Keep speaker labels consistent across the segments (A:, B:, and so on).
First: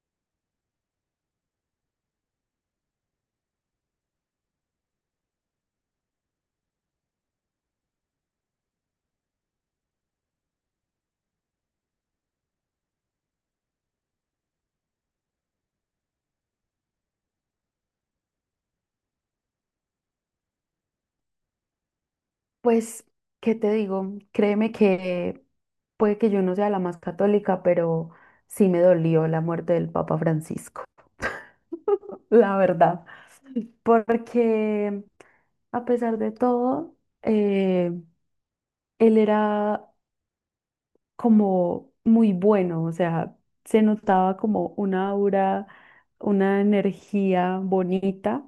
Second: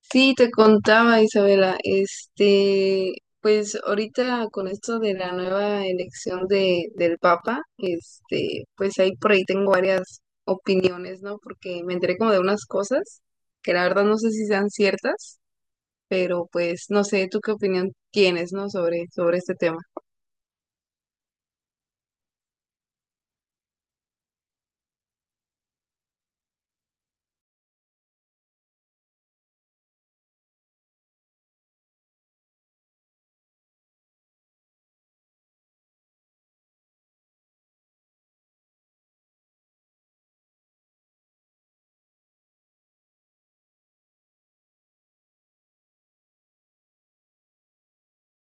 A: Sí, te contaba Isabela, pues ahorita con esto de la nueva elección del Papa, pues ahí por ahí tengo varias opiniones, ¿no? Porque me enteré como de unas cosas que la verdad no sé si sean ciertas, pero pues no sé, ¿tú qué opinión tienes, ¿no? Sobre este tema.
B: Pues, ¿qué te digo? Créeme que puede que yo no sea la más católica, pero sí me dolió la muerte del Papa Francisco, la verdad. Porque a pesar de todo, eh, él era como muy bueno, o sea, se notaba como una aura, una energía bonita.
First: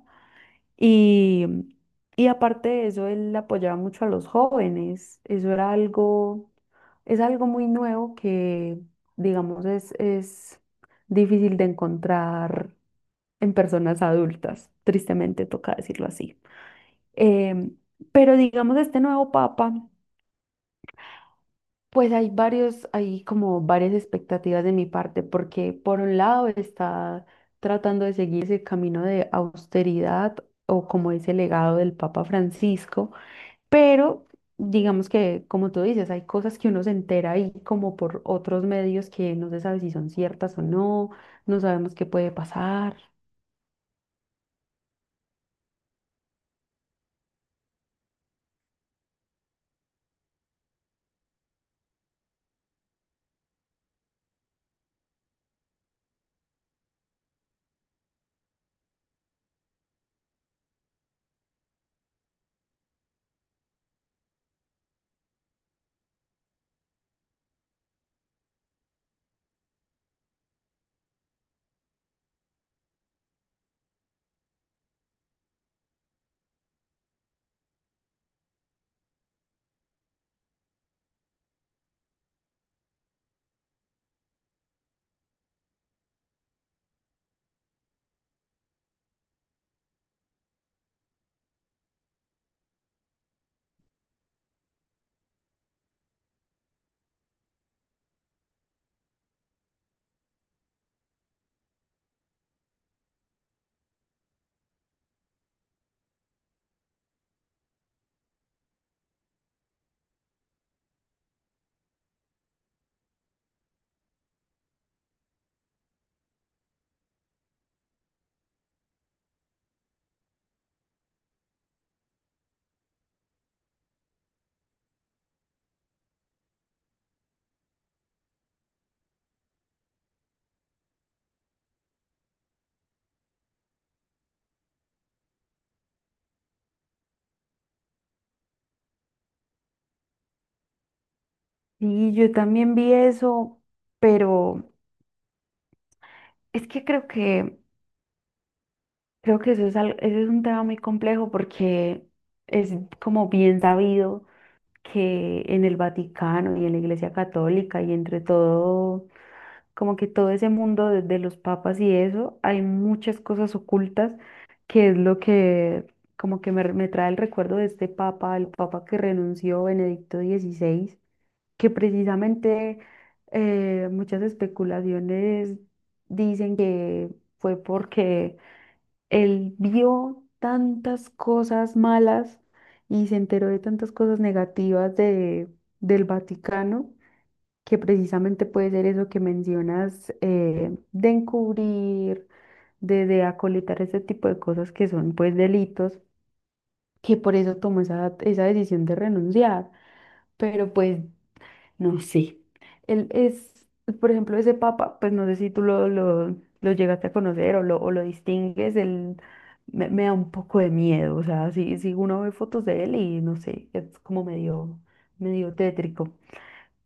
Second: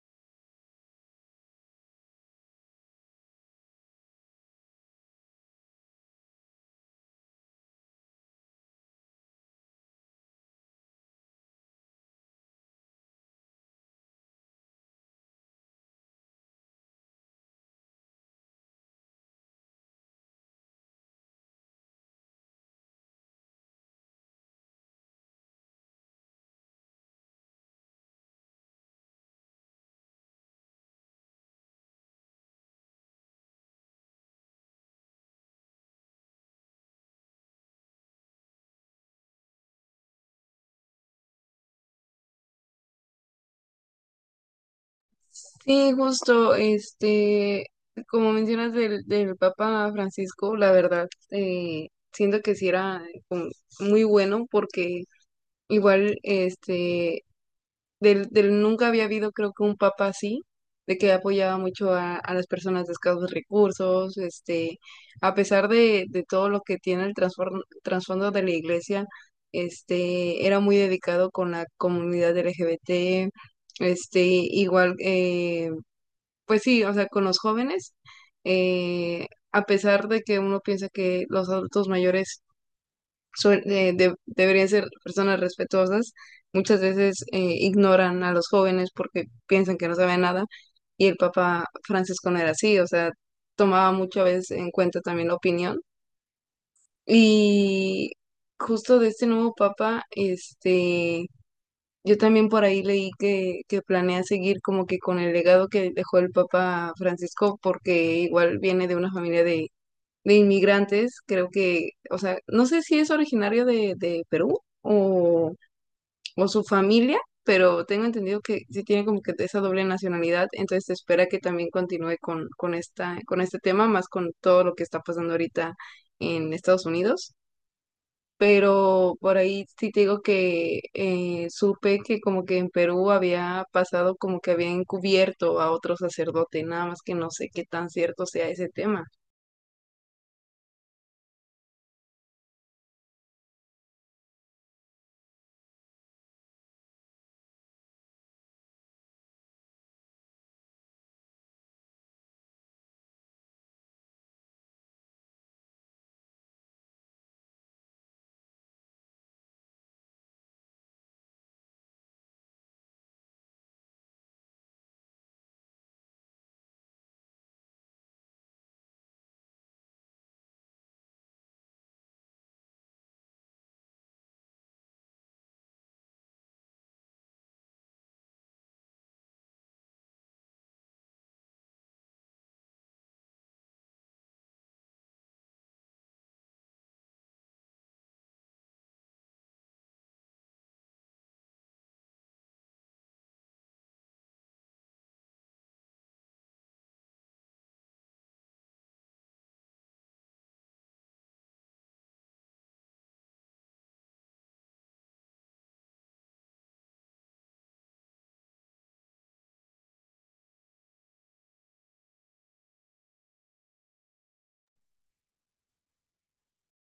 B: Y, y aparte de eso, él apoyaba mucho a los jóvenes. Eso era algo, es algo muy nuevo que, digamos, es difícil de encontrar en personas adultas. Tristemente toca decirlo así. Em, pero digamos, este nuevo papa, pues hay varios, hay como varias expectativas de mi parte, porque por un lado está tratando de seguir ese camino de austeridad o como ese legado del Papa Francisco. Pero digamos que, como tú dices, hay cosas que uno se entera ahí como por otros medios que no se sabe si son ciertas o no, no sabemos qué puede pasar.
A: Sí, justo, como mencionas del Papa Francisco, la verdad, siento que sí era como muy bueno porque igual, del nunca había habido creo que un papa así, de que apoyaba mucho a las personas de escasos recursos, a pesar de todo lo que tiene el trasfondo de la iglesia, este, era muy dedicado con la comunidad LGBT, este, igual, eh, pues sí, o sea, con los jóvenes, a pesar de que uno piensa que los adultos mayores deberían ser personas respetuosas, muchas veces ignoran a los jóvenes porque piensan que no saben nada. Y el Papa Francisco no era así, o sea, tomaba muchas veces en cuenta también la opinión. Y justo de este nuevo Papa, yo también por ahí leí que planea seguir como que con el legado que dejó el Papa Francisco, porque igual viene de una familia de inmigrantes, creo que, o sea, no sé si es originario de Perú o su familia, pero tengo entendido que sí tiene como que esa doble nacionalidad, entonces se espera que también continúe con esta, con este tema, más con todo lo que está pasando ahorita en Estados Unidos. Pero por ahí sí te digo que supe que como que en Perú había pasado como que había encubierto a otro sacerdote, nada más que no sé qué tan cierto sea ese tema.
B: Y yo también vi eso, pero es que creo que eso es eso es un tema muy complejo, porque es como bien sabido que en el Vaticano y en la Iglesia Católica y entre todo, como que todo ese mundo de los papas y eso, hay muchas cosas ocultas, que es lo que como que me trae el recuerdo de este papa, el papa que renunció, Benedicto XVI, que precisamente muchas especulaciones dicen que fue porque él vio tantas cosas malas y se enteró de tantas cosas negativas de, del Vaticano, que precisamente puede ser eso que mencionas, de encubrir, de acolitar ese tipo de cosas que son pues delitos, que por eso tomó esa, esa decisión de renunciar, pero pues no sé, él es, por ejemplo, ese papa, pues no sé si tú lo llegaste a conocer o lo distingues, él me da un poco de miedo, o sea, si uno ve fotos de él y no sé, es como medio, medio tétrico,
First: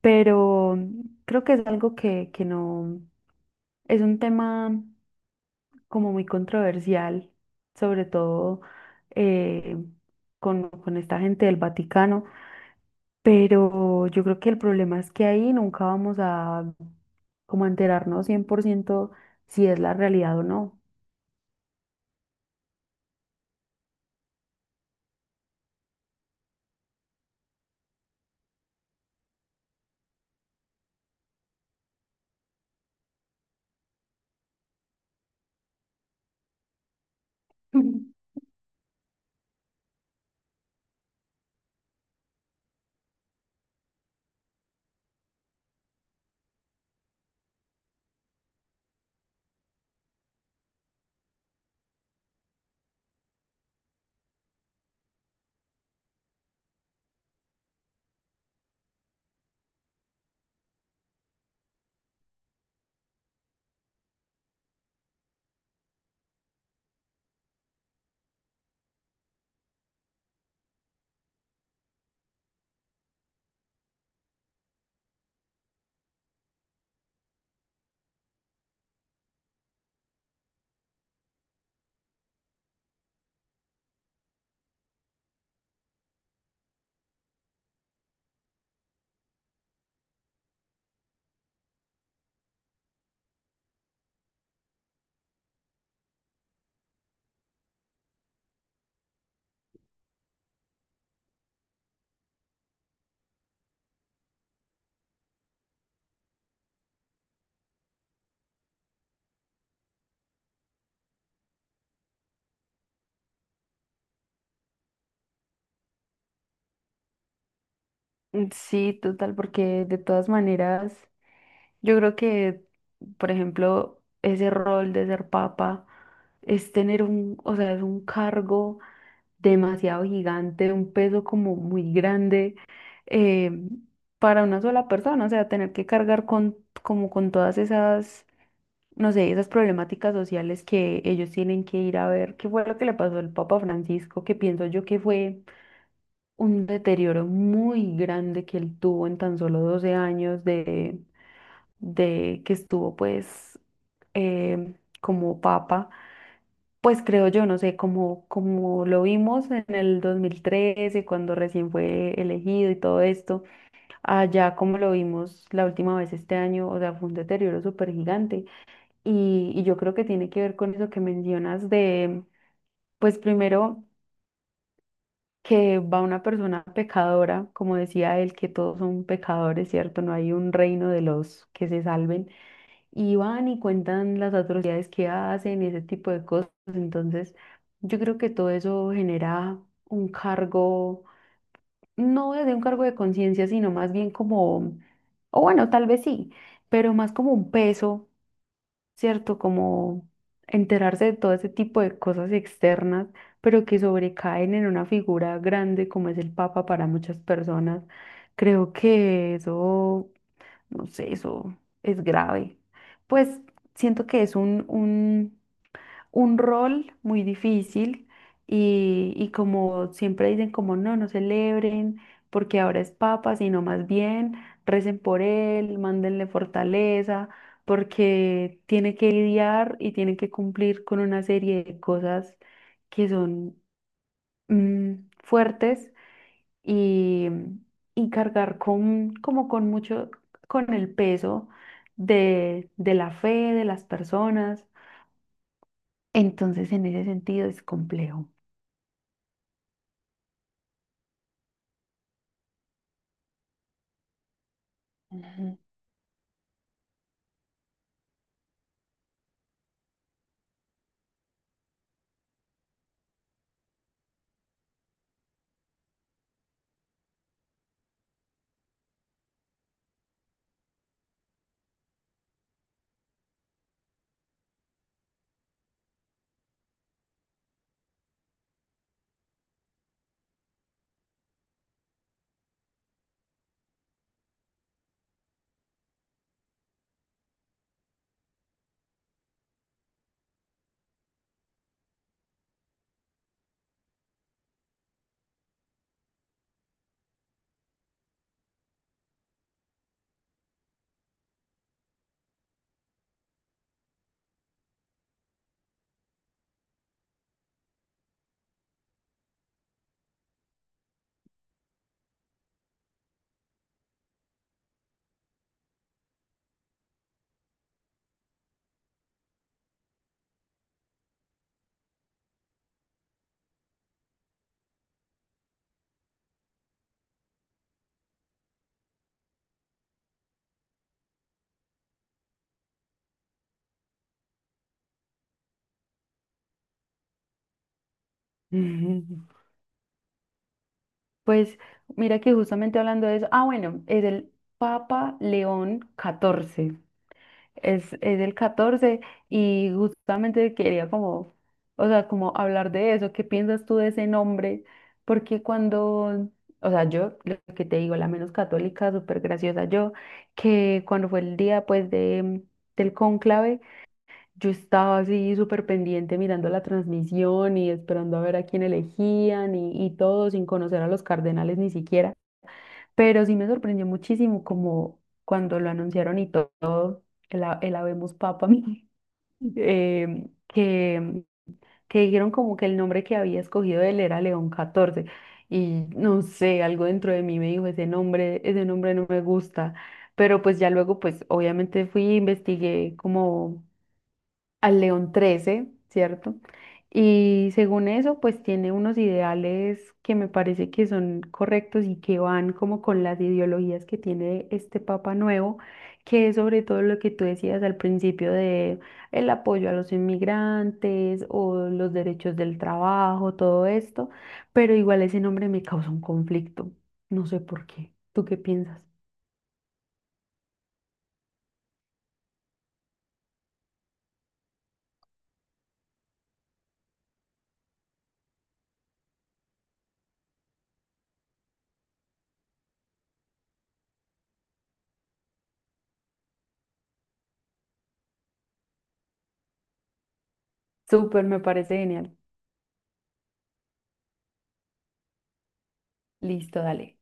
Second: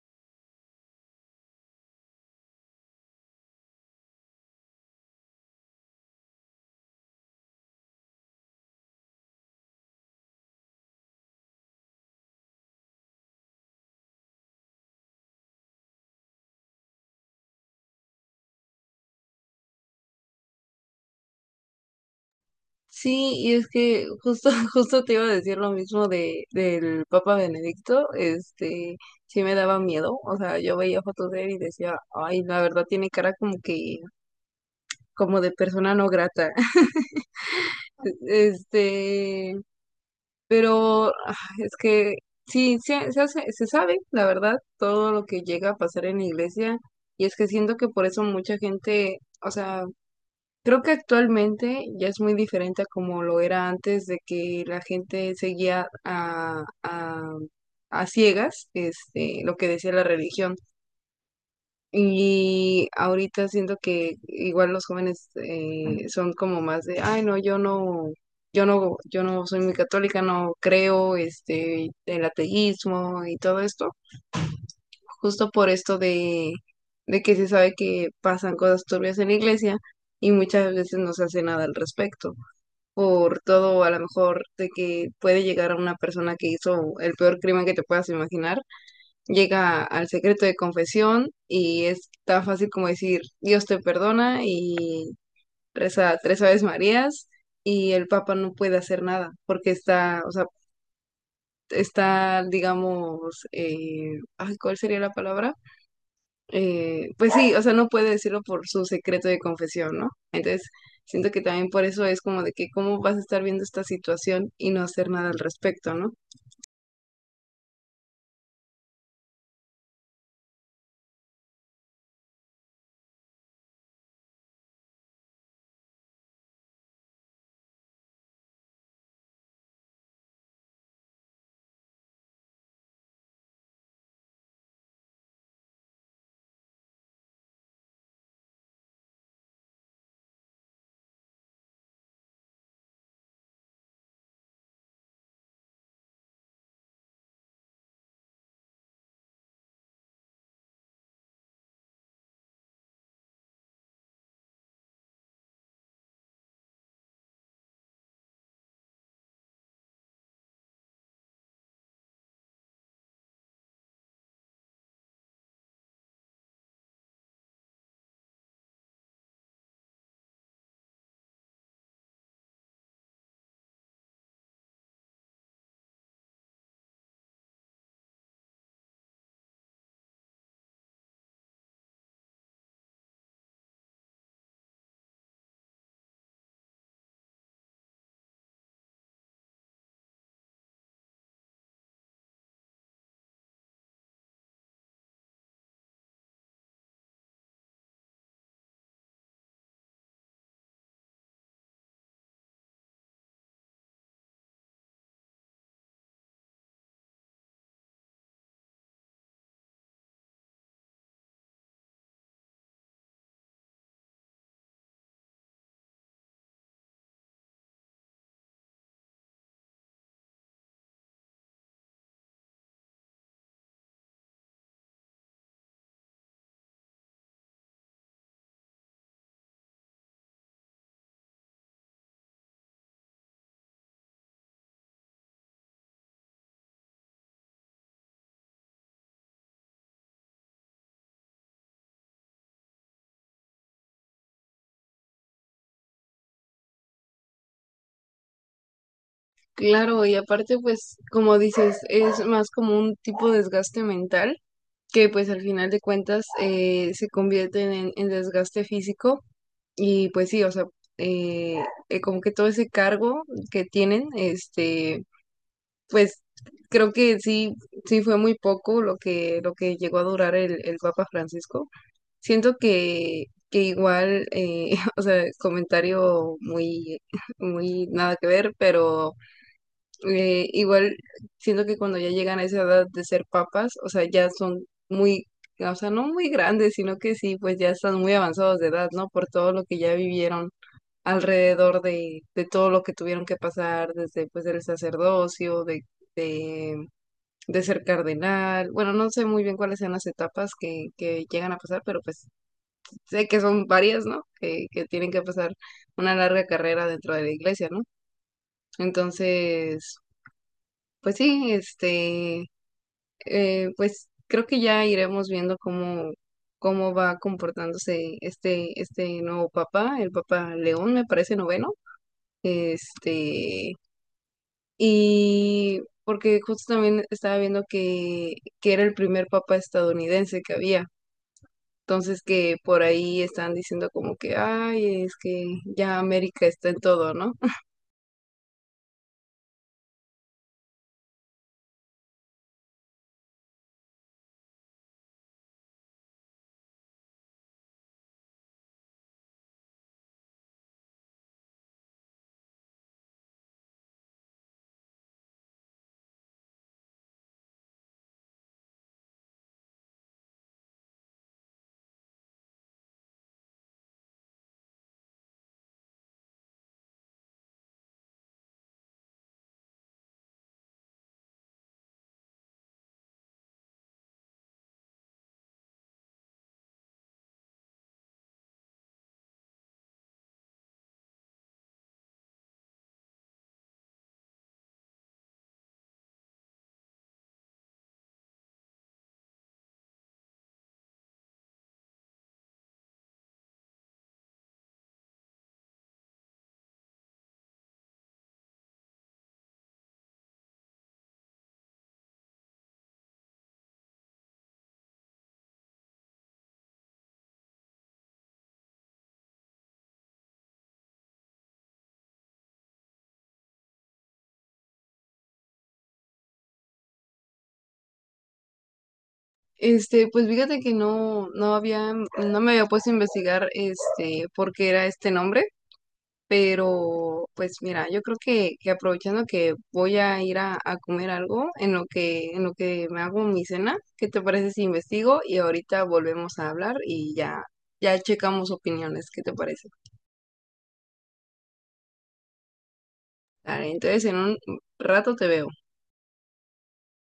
B: pero creo que es algo que no, es un tema como muy controversial, sobre todo eh, con esta gente del Vaticano, pero yo creo que el problema es que ahí nunca vamos a como a enterarnos 100% si es la realidad o no.
A: Sí, y es que justo, justo te iba a decir lo mismo del Papa Benedicto, sí me daba miedo, o sea, yo veía fotos de él y decía, ay, la verdad tiene cara como que, como de persona no grata, este, pero ah, es que sí, se hace, se sabe, la verdad, todo lo que llega a pasar en la iglesia, y es que siento que por eso mucha gente, o sea, creo que actualmente ya es muy diferente a como lo era antes de que la gente seguía a ciegas, lo que decía la religión. Y ahorita siento que igual los jóvenes son como más de, ay, no, yo no soy muy católica, no creo, el ateísmo y todo esto, justo por esto de que se sabe que pasan cosas turbias en la iglesia y muchas veces no se hace nada al respecto por todo a lo mejor de que puede llegar a una persona que hizo el peor crimen que te puedas imaginar, llega al secreto de confesión y es tan fácil como decir Dios te perdona y reza tres Aves Marías y el Papa no puede hacer nada porque está, o sea, está, digamos, ay, ¿cuál sería la palabra? Pues sí, o sea, no puede decirlo por su secreto de confesión, ¿no? Entonces, siento que también por eso es como de que cómo vas a estar viendo esta situación y no hacer nada al respecto, ¿no?
B: Sí, total, porque de todas maneras, yo creo que, por ejemplo, ese rol de ser papa es tener un, o sea, es un cargo demasiado gigante, un peso como muy grande, eh, para una sola persona, o sea, tener que cargar con, como con todas esas, no sé, esas problemáticas sociales que ellos tienen que ir a ver qué fue lo que le pasó al Papa Francisco, que pienso yo que fue un deterioro muy grande que él tuvo en tan solo 12 años de que estuvo pues eh, como papa. Pues creo yo, no sé, como, como lo vimos en el 2013, cuando recién fue elegido y todo esto, allá como lo vimos la última vez este año, o sea, fue un deterioro súper gigante. Y yo creo que tiene que ver con eso que mencionas de, pues primero, que va una persona pecadora, como decía él, que todos son pecadores, ¿cierto? No hay un reino de los que se salven, y van y cuentan las atrocidades que hacen y ese tipo de cosas. Entonces, yo creo que todo eso genera un cargo, no desde un cargo de conciencia, sino más bien como, o bueno, tal vez sí, pero más como un peso, ¿cierto? Como enterarse de todo ese tipo de cosas externas, pero que sobrecaen en una figura grande como es el Papa para muchas personas. Creo que eso, no sé, eso es grave. Pues siento que es un rol muy difícil y como siempre dicen, como no, no celebren porque ahora es papa, sino más bien recen por él, mándenle fortaleza, porque tiene que lidiar y tiene que cumplir con una serie de cosas que son mm, fuertes, y, y cargar con, como con mucho, con el peso de la fe de las personas. Entonces, en ese sentido es complejo.
A: Claro, y aparte, pues, como dices, es más como un tipo de desgaste mental que pues al
B: Ujú.
A: final de cuentas se convierten en desgaste físico y pues sí, o sea, eh, como que todo ese cargo que tienen, pues creo que sí, sí fue muy poco lo que llegó a durar el Papa Francisco. Siento que igual, o sea, comentario muy, muy nada que ver, pero igual siento que cuando ya llegan a esa edad de ser papas, o sea, ya son muy, o sea, no muy grandes, sino que sí, pues ya están muy avanzados de edad, ¿no? Por todo lo que ya vivieron alrededor de todo lo que tuvieron que pasar desde pues el sacerdocio, de de ser cardenal. Bueno, no sé muy bien cuáles sean las etapas que llegan a pasar, pero pues sé que son varias, ¿no? Que tienen que pasar una larga carrera dentro de la iglesia, ¿no? Entonces, pues sí, pues creo que ya iremos viendo cómo, cómo va comportándose este nuevo papa, el papa León, me parece noveno. Este, y porque justo también estaba viendo que era el primer papa estadounidense que había. Entonces que por ahí están diciendo como que, ay, es que ya América está en todo, ¿no?
B: Ujú. Pues mira que justamente hablando de eso, ah, bueno, es el Papa León XIV, es el XIV, y justamente quería como, o sea, como hablar de eso, ¿qué piensas tú de ese nombre? Porque cuando, o sea, yo, lo que te digo, la menos católica, súper graciosa, yo, que cuando fue el día pues de, del cónclave, yo estaba así súper pendiente mirando la transmisión y esperando a ver a quién elegían y todo sin conocer a los cardenales ni siquiera. Pero sí me sorprendió muchísimo como cuando lo anunciaron y todo, el, el Habemus Papam, eh, que, que dijeron como que el nombre que había escogido él era León XIV. Y no sé, algo dentro de mí me dijo, ese nombre no me gusta. Pero pues ya luego, pues obviamente fui, investigué como al León XIII, ¿cierto? Y según eso, pues tiene unos ideales que me parece que son correctos y que van como con las ideologías que tiene este Papa nuevo, que es sobre todo lo que tú decías al principio de el apoyo a los inmigrantes o los derechos del trabajo, todo esto, pero igual ese nombre me causa un conflicto, no sé por qué. ¿Tú qué piensas?
A: Pues fíjate que no, no había, no me había puesto a investigar por qué era este nombre, pero pues mira, yo creo que aprovechando que voy a ir a comer algo en lo que me hago mi cena, ¿qué te parece si investigo? Y ahorita volvemos a hablar y ya, ya checamos opiniones, ¿qué te parece?
B: Súper, me parece genial.
A: Dale, entonces en un rato te veo.
B: Listo, dale.